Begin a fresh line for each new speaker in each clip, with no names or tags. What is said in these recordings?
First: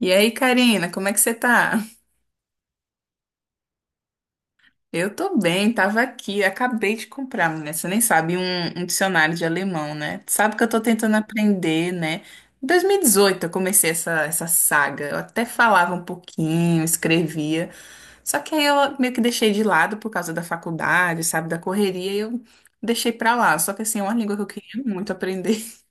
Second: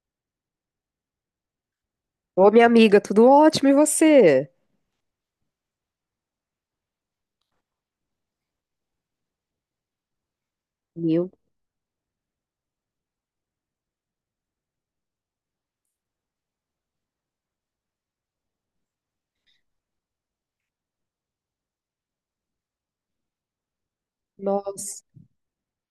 E aí, Karina, como é que você tá?
Ô, minha amiga, tudo ótimo, e você?
Eu tô bem, tava aqui, acabei de comprar, né? Você nem sabe, um dicionário de alemão, né? Sabe que eu tô tentando
Meu,
aprender, né? Em 2018 eu comecei essa saga. Eu até falava um pouquinho, escrevia, só que aí eu meio que deixei de lado por causa da faculdade, sabe, da correria, e eu deixei pra lá. Só que assim, é uma língua que eu queria
nossa.
muito aprender.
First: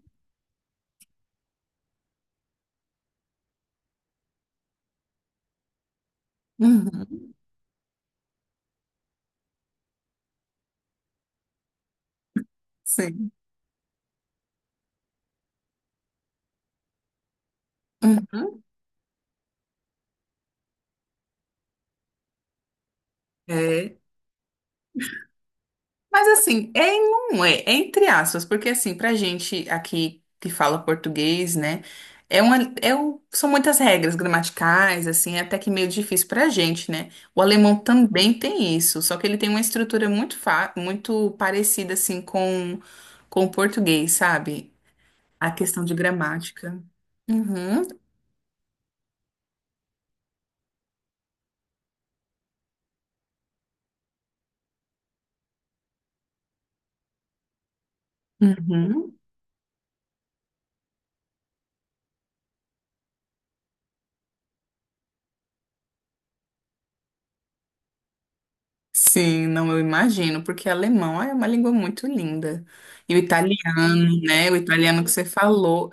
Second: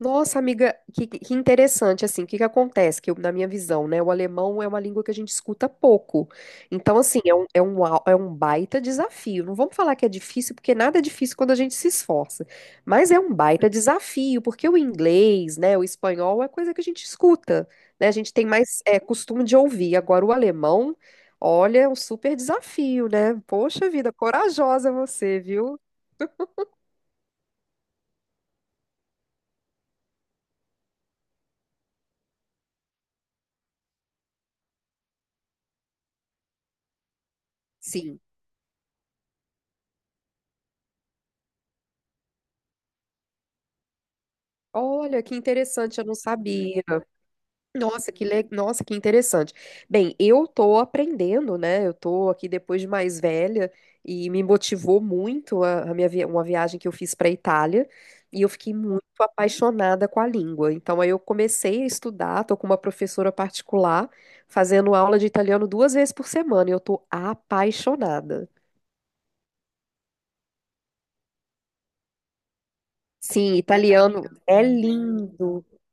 Nossa, amiga, que interessante, assim, o que que acontece? Na minha visão, né, o alemão é uma língua que a gente escuta pouco. Então, assim,
Uhum,
é um baita desafio. Não vamos falar que é difícil, porque nada é difícil quando a gente se esforça. Mas é
sim.
um baita desafio, porque o inglês, né, o espanhol é coisa que a gente escuta, né? A gente tem
Uhum.
mais, costume de ouvir. Agora, o alemão, olha, é um super desafio, né? Poxa
É.
vida, corajosa você, viu?
Mas assim, é e não é, é entre aspas, porque assim, pra gente aqui que fala português, né, é uma, são muitas regras gramaticais, assim, é até que meio difícil pra gente, né? O alemão
Sim.
também tem isso, só que ele tem uma estrutura muito, fa muito parecida, assim, com o português, sabe?
Olha, que
A questão de
interessante, eu não
gramática.
sabia.
Uhum,
Nossa, nossa, que interessante. Bem, eu tô aprendendo, né? Eu tô aqui depois de mais velha e me motivou muito uma viagem que eu fiz para Itália e eu fiquei muito
uhum.
apaixonada com a língua. Então aí eu comecei a estudar, tô com uma professora particular fazendo aula de italiano duas vezes por semana e eu tô apaixonada.
Sim, não, eu imagino, porque alemão é uma língua muito linda. E o
Sim,
italiano,
italiano
né? O
é
italiano que você
lindo.
falou.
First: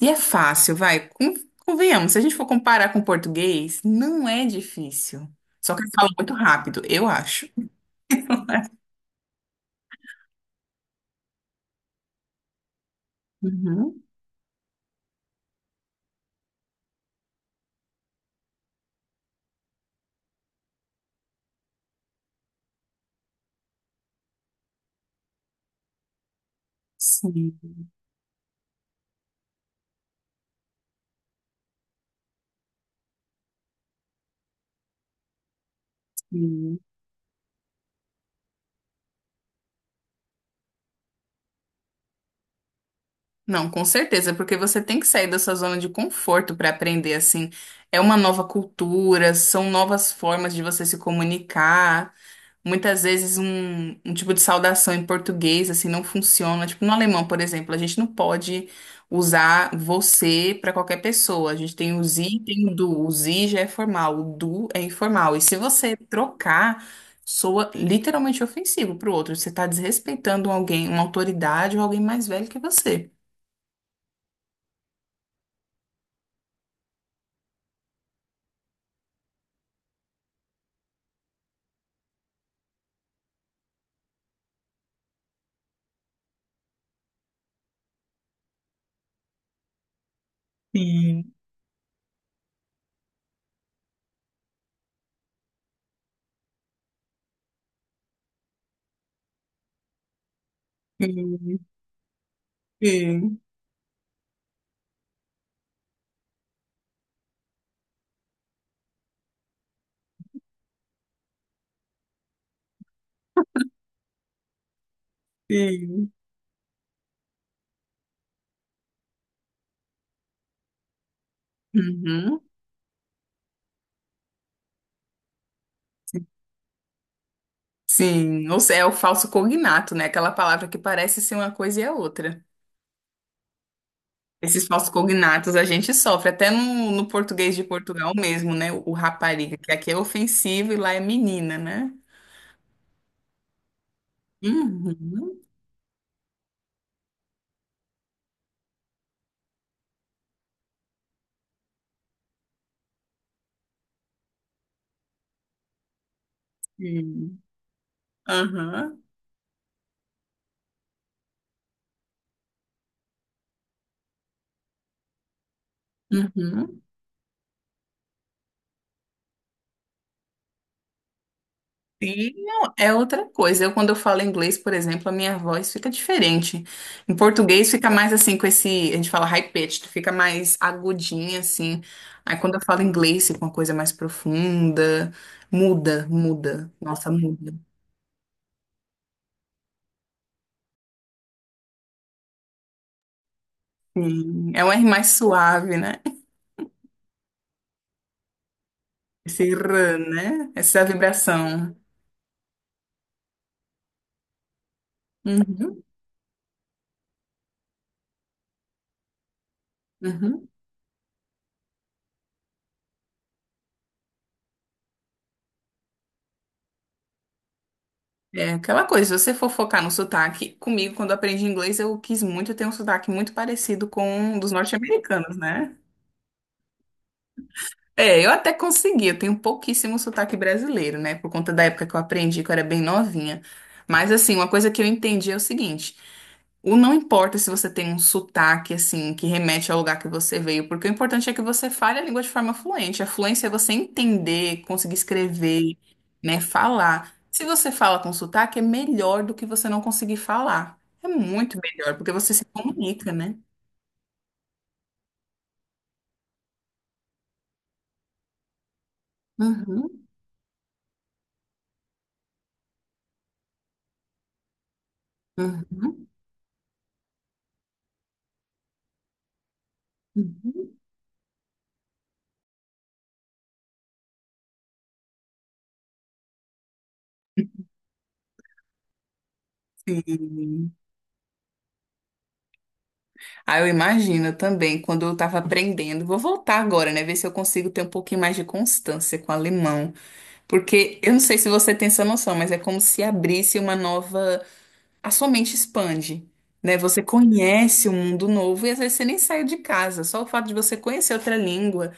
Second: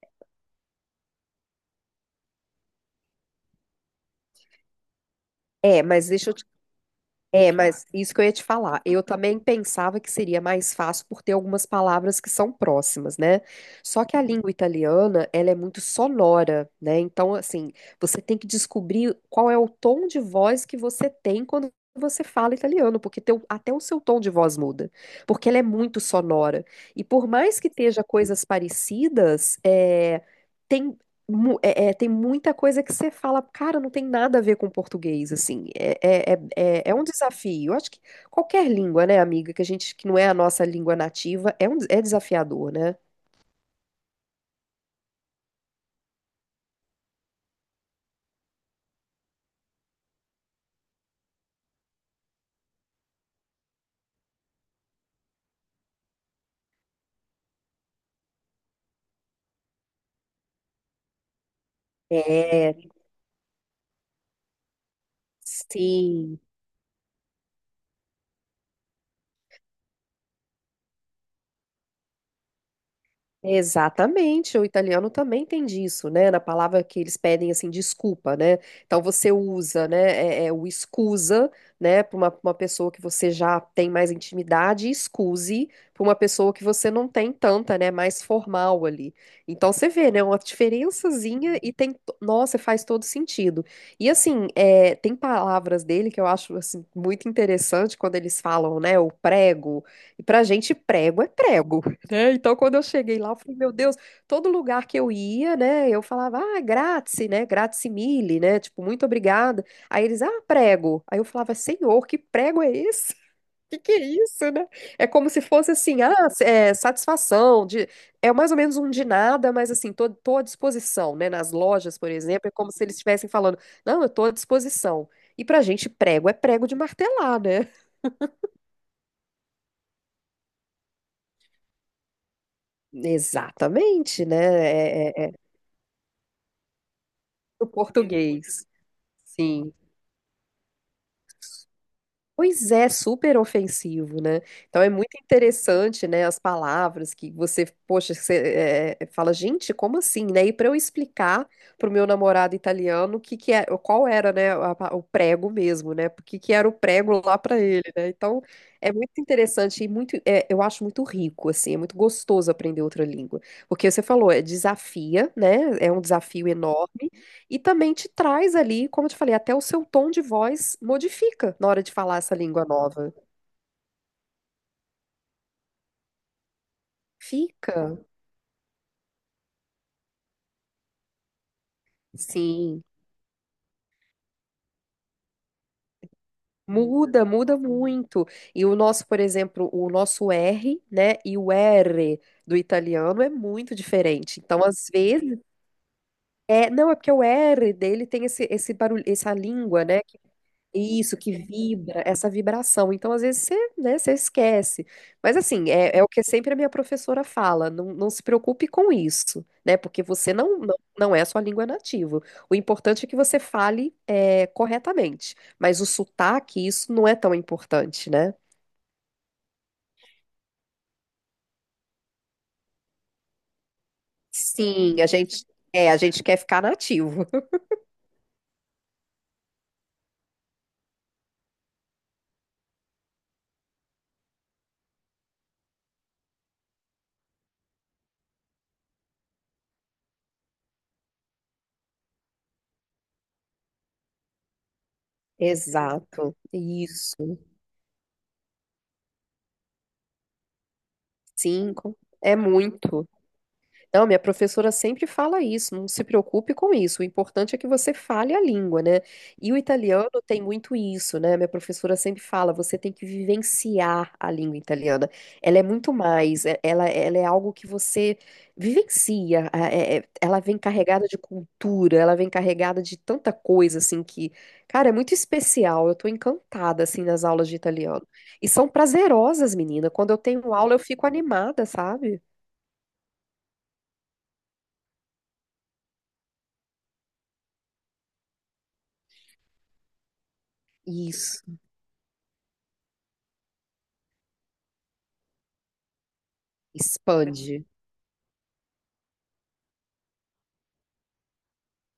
E é fácil, vai. Convenhamos, se a gente for comparar com o português, não é difícil. Só que
É,
eu
mas
falo
deixa
muito
eu te
rápido, eu acho.
É, mas isso que eu ia te falar. Eu também pensava que seria mais fácil por ter algumas palavras que são próximas, né?
Uhum.
Só que a língua italiana, ela é muito sonora, né? Então, assim, você tem que descobrir qual é o tom de voz que você tem quando você fala italiano, porque até o seu tom de voz muda, porque ela é muito sonora. E por
Sim,
mais que esteja coisas parecidas, é, tem mu- é- é, tem muita coisa que você fala, cara, não tem nada a ver com português, assim. É,
sim.
é, é um desafio. Eu acho que qualquer língua, né, amiga, que não é a nossa língua nativa, é desafiador, né?
Não, com certeza, porque você tem que sair da sua zona de conforto para aprender, assim. É uma nova cultura, são novas formas de você se comunicar. Muitas vezes um tipo de saudação em português assim não funciona. Tipo, no alemão, por exemplo, a gente não pode usar você para qualquer pessoa. A gente tem o sie e tem o
É,
du. O sie já é formal, o du é informal. E se você
sim.
trocar, soa literalmente ofensivo para o outro. Você está desrespeitando alguém, uma autoridade ou alguém mais velho que você.
Exatamente, o italiano também tem disso, né? Na palavra que eles pedem assim, desculpa, né? Então você usa, né, é o escusa, né, para pra uma pessoa que você já tem mais intimidade, e excuse para uma pessoa que você não tem tanta, né, mais formal ali. Então você vê, né, uma
Sim,
diferençazinha e nossa, faz todo sentido. E assim, tem palavras dele que eu acho assim muito interessante quando eles falam, né, o prego. E pra gente prego é
sim,
prego, né? Então, quando eu cheguei lá, eu
sim,
falei, meu Deus, todo lugar que eu ia, né? Eu falava, ah, grazie, né? Grazie mille, né? Tipo, muito obrigada. Aí eles, ah, prego. Aí eu falava, senhor, que prego é esse? Que é isso, né? É como se fosse assim,
sim.
satisfação, de, é mais ou menos um de nada, mas assim, tô à disposição, né? Nas lojas, por
Uhum.
exemplo, é como se eles estivessem falando, não, eu tô à disposição. E pra gente, prego é prego de martelar, né?
Sim, ou seja, é o falso cognato, né? Aquela palavra que parece ser uma coisa e é outra.
Exatamente, né?
Esses falsos
É
cognatos a gente sofre, até no, no português de
do
Portugal mesmo,
português.
né? O rapariga, que
Sim.
aqui é ofensivo e lá é menina, né?
Pois é, super ofensivo, né? Então é muito
Uhum.
interessante, né, as palavras que você, poxa, você, fala, gente, como assim, né? E para eu explicar pro meu namorado italiano o que que é, qual era, né, o prego mesmo, né? Porque que era o prego lá
Sim.
para ele, né? Então é
Aham.
muito interessante e muito, eu acho muito rico, assim, é muito gostoso aprender outra língua, porque você falou, né? É um desafio
Uhum.
enorme. E também te traz ali, como eu te falei, até o seu tom de voz modifica na hora de falar
Sim,
essa língua
não, é
nova.
outra coisa. Eu, quando eu falo inglês, por exemplo, a minha voz fica diferente. Em português fica
Fica,
mais assim, com esse, a gente fala high pitched, fica mais agudinha, assim. Aí quando eu falo
sim.
inglês, fica uma coisa mais profunda. Muda, muda. Nossa,
Muda,
muda.
muda muito. E o nosso, por exemplo, o nosso R, né, e o R do italiano é muito diferente.
Sim. É
Então,
um R
às
mais
vezes,
suave, né?
não, é porque o R dele tem esse barulho, essa
Esse
língua,
rã,
né?
né? Essa
Isso, que
vibração.
vibra, essa vibração. Então, às vezes, você esquece. Mas, assim,
Uhum,
é o que sempre a minha professora fala: não, não se preocupe com isso, né? Porque você
uhum.
não é a sua língua nativa. O importante é que você fale, corretamente. Mas o sotaque, isso não é tão importante, né?
É aquela coisa, se você for focar no sotaque, comigo, quando eu aprendi inglês, eu quis muito ter um sotaque muito parecido com o dos
Sim, a
norte-americanos,
gente,
né?
é, a gente quer ficar nativo.
É, eu até consegui, eu tenho pouquíssimo sotaque brasileiro, né? Por conta da época que eu aprendi, que eu era bem novinha. Mas, assim, uma coisa que eu entendi é o seguinte: o não importa se você tem um sotaque, assim, que remete ao lugar que você veio, porque o importante é que você fale a língua de forma fluente. A fluência é você entender, conseguir escrever,
Exato.
né? Falar.
Isso.
Se você fala com sotaque, é melhor do que você não conseguir falar. É muito
Sim,
melhor, porque você
é
se
muito.
comunica, né?
Não, minha professora sempre fala isso, não se preocupe com isso. O importante é que você fale a língua, né? E o
Uhum,
italiano tem muito isso, né? Minha professora sempre fala, você tem que vivenciar a língua italiana. Ela é muito
uhum,
mais, ela é algo que você vivencia. Ela vem carregada de cultura, ela vem carregada de tanta coisa, assim, que, cara, é muito especial. Eu tô encantada, assim, nas aulas de italiano. E são prazerosas, menina. Quando eu tenho
uhum.
aula, eu fico animada, sabe?
Ah, eu imagino também, quando eu estava aprendendo. Vou voltar agora, né? Ver se eu consigo ter um pouquinho mais de constância com o alemão. Porque eu não sei
Isso.
se você tem essa noção, mas é como se abrisse uma nova. A sua mente expande, né? Você
Expande.
conhece um mundo novo e às vezes você nem saiu de casa. Só o fato de você conhecer outra língua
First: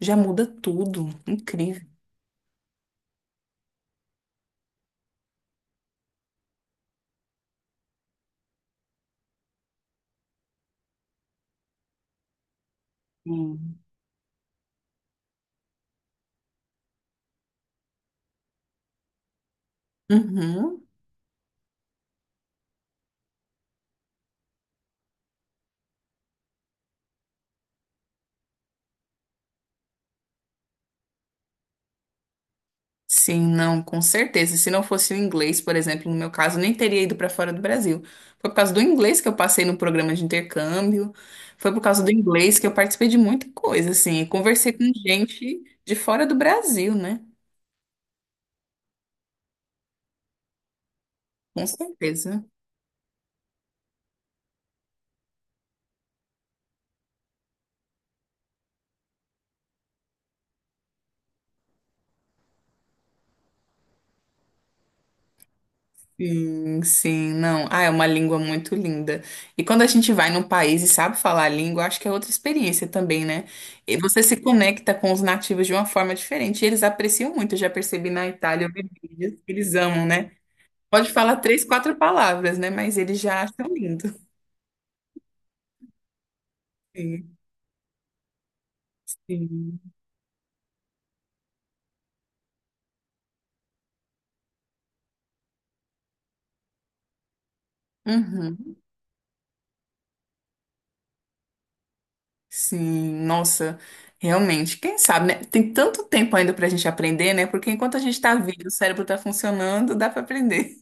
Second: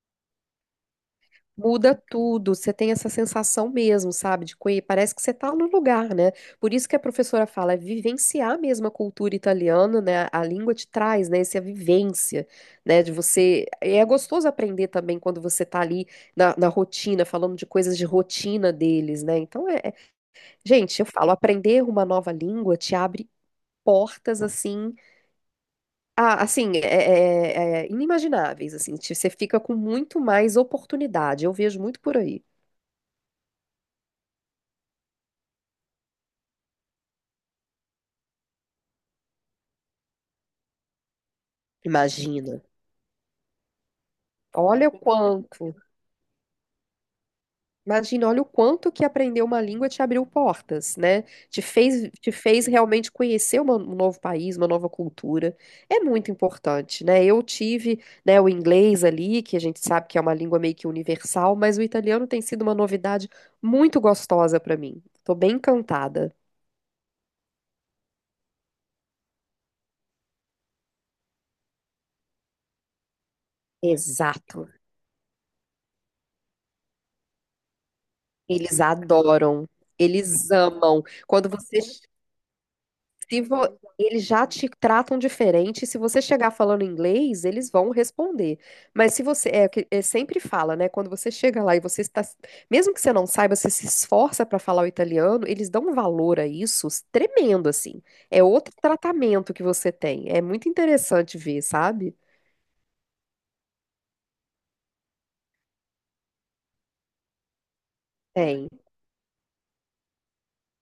já muda tudo. Incrível.
Muda tudo. Você tem essa sensação mesmo, sabe? Parece que você está no lugar, né? Por isso que a professora fala, é vivenciar mesmo a cultura italiana, né? A língua te traz, né? Essa vivência, né? De você.
Sim.
E é gostoso aprender também quando você tá ali na rotina, falando de coisas de rotina deles, né? Então,
Uhum.
gente, eu falo, aprender uma nova língua te abre portas assim. Ah, assim, é inimagináveis, assim, você fica com muito mais oportunidade, eu vejo muito por aí.
Sim, não, com certeza. Se não fosse o inglês, por exemplo, no meu caso, eu nem teria ido para fora do Brasil. Foi por causa do inglês que eu passei no programa de intercâmbio, foi por causa do
Imagina,
inglês que eu participei de muita coisa, assim, e conversei com
olha o
gente
quanto,
de fora do Brasil, né?
imagina, olha o quanto que aprender uma língua te abriu portas, né? Te
Com
fez, te
certeza.
fez realmente conhecer um novo país, uma nova cultura, é muito importante, né? Eu tive, né, o inglês ali, que a gente sabe que é uma língua meio que universal, mas o italiano tem sido uma novidade muito gostosa para mim, tô bem encantada.
Sim, sim, não. Ah, é uma língua muito linda. E quando a gente vai num país e sabe falar a língua, acho que é outra experiência também, né? E você se
Exato.
conecta com os nativos de uma forma diferente. E eles apreciam muito, eu já percebi na Itália, eu
Eles
vi vídeos, que
adoram,
eles amam, né?
eles amam.
Pode falar
Quando
três,
você,
quatro palavras, né? Mas eles
se
já acham
vo-
lindo.
eles já te tratam diferente, se você chegar falando
Sim,
inglês, eles vão responder. Mas se você,
sim.
sempre fala, né? Quando você chega lá e você está, mesmo que você não saiba, você se esforça para falar o italiano, eles dão um valor a isso tremendo, assim. É outro
Uhum.
tratamento que você tem. É muito interessante ver, sabe?
Sim, nossa, realmente, quem sabe, né? Tem tanto tempo ainda pra gente aprender, né? Porque enquanto a gente tá vivo,
Tem.
o cérebro tá funcionando, dá pra aprender.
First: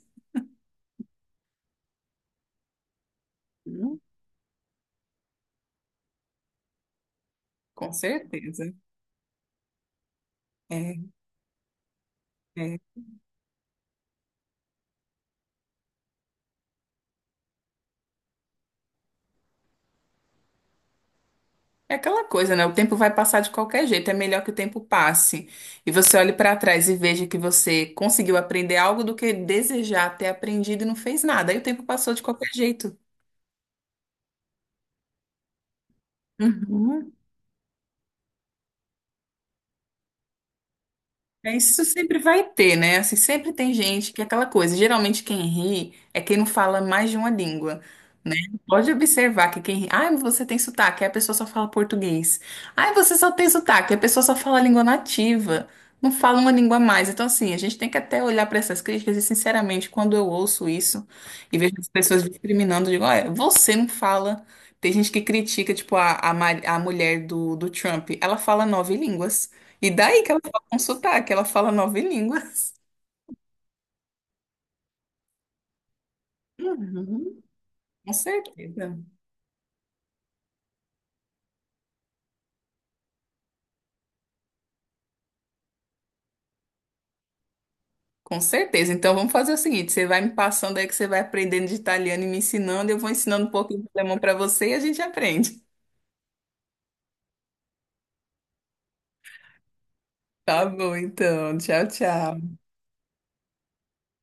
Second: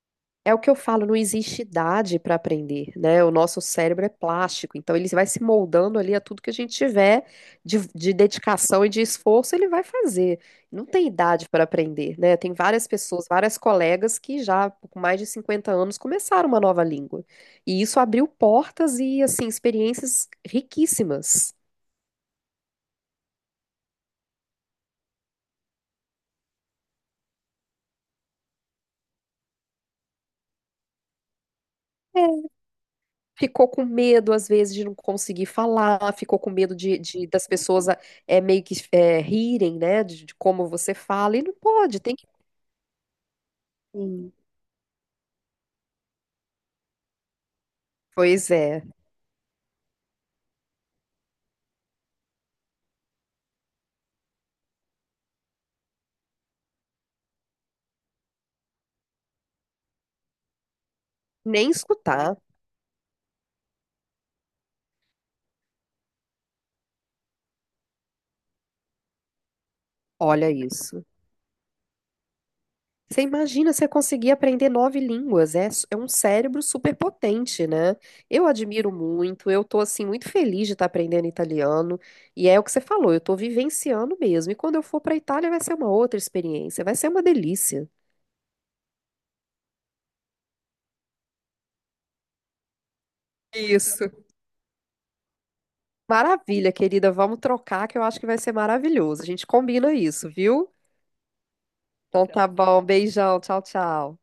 É o que eu falo, não existe idade para aprender, né? O nosso
Hum,
cérebro é plástico, então ele vai se moldando ali a tudo que a gente tiver de,
Com
de
certeza.
dedicação e de esforço, ele vai fazer. Não tem
É,
idade para aprender, né? Tem
é.
várias pessoas, várias colegas que já com mais de 50 anos começaram uma nova língua. E isso abriu portas e, assim, experiências riquíssimas.
É aquela coisa, né? O tempo vai passar de qualquer jeito, é melhor que o tempo passe. E você olhe pra trás e veja que você conseguiu aprender algo do que desejar ter aprendido e não fez nada. Aí o tempo passou de qualquer jeito.
Ficou com medo, às vezes, de não conseguir falar, ficou com medo
Uhum.
das pessoas, meio que rirem, né, de como você fala, e não
É, isso
pode, tem
sempre
que.
vai ter, né? Assim, sempre tem gente que é
Sim.
aquela coisa. Geralmente quem ri é quem não fala mais de uma língua, né?
Pois é,
Pode observar que quem ri, ah, você tem sotaque, aí a pessoa só fala português. Ah, você só tem sotaque, aí a pessoa só fala a língua nativa, não fala uma língua a mais. Então, assim, a gente tem que até olhar para essas críticas e, sinceramente, quando eu ouço isso e
nem
vejo as pessoas
escutar,
discriminando, eu digo, olha, você não fala. Tem gente que critica, tipo, a mulher do Trump, ela fala 9 línguas. E daí que ela
olha
um
isso.
sotaque, ela fala nove línguas.
Você imagina você conseguir aprender nove línguas, é um cérebro super
Uhum.
potente, né?
Com
Eu admiro
certeza.
muito, eu tô, assim, muito feliz de estar aprendendo italiano, e é o que você falou, eu tô vivenciando mesmo, e quando eu for para Itália vai ser uma outra experiência, vai ser uma delícia.
Com certeza. Então vamos fazer o seguinte: você vai me passando aí que você vai aprendendo de italiano e me ensinando, eu vou ensinando um pouquinho de
Isso.
alemão para você e a gente aprende.
Maravilha, querida. Vamos trocar que eu acho que vai ser maravilhoso. A gente combina isso,
Tá
viu?
bom, então. Tchau,
Então tá
tchau.
bom. Beijão. Tchau, tchau.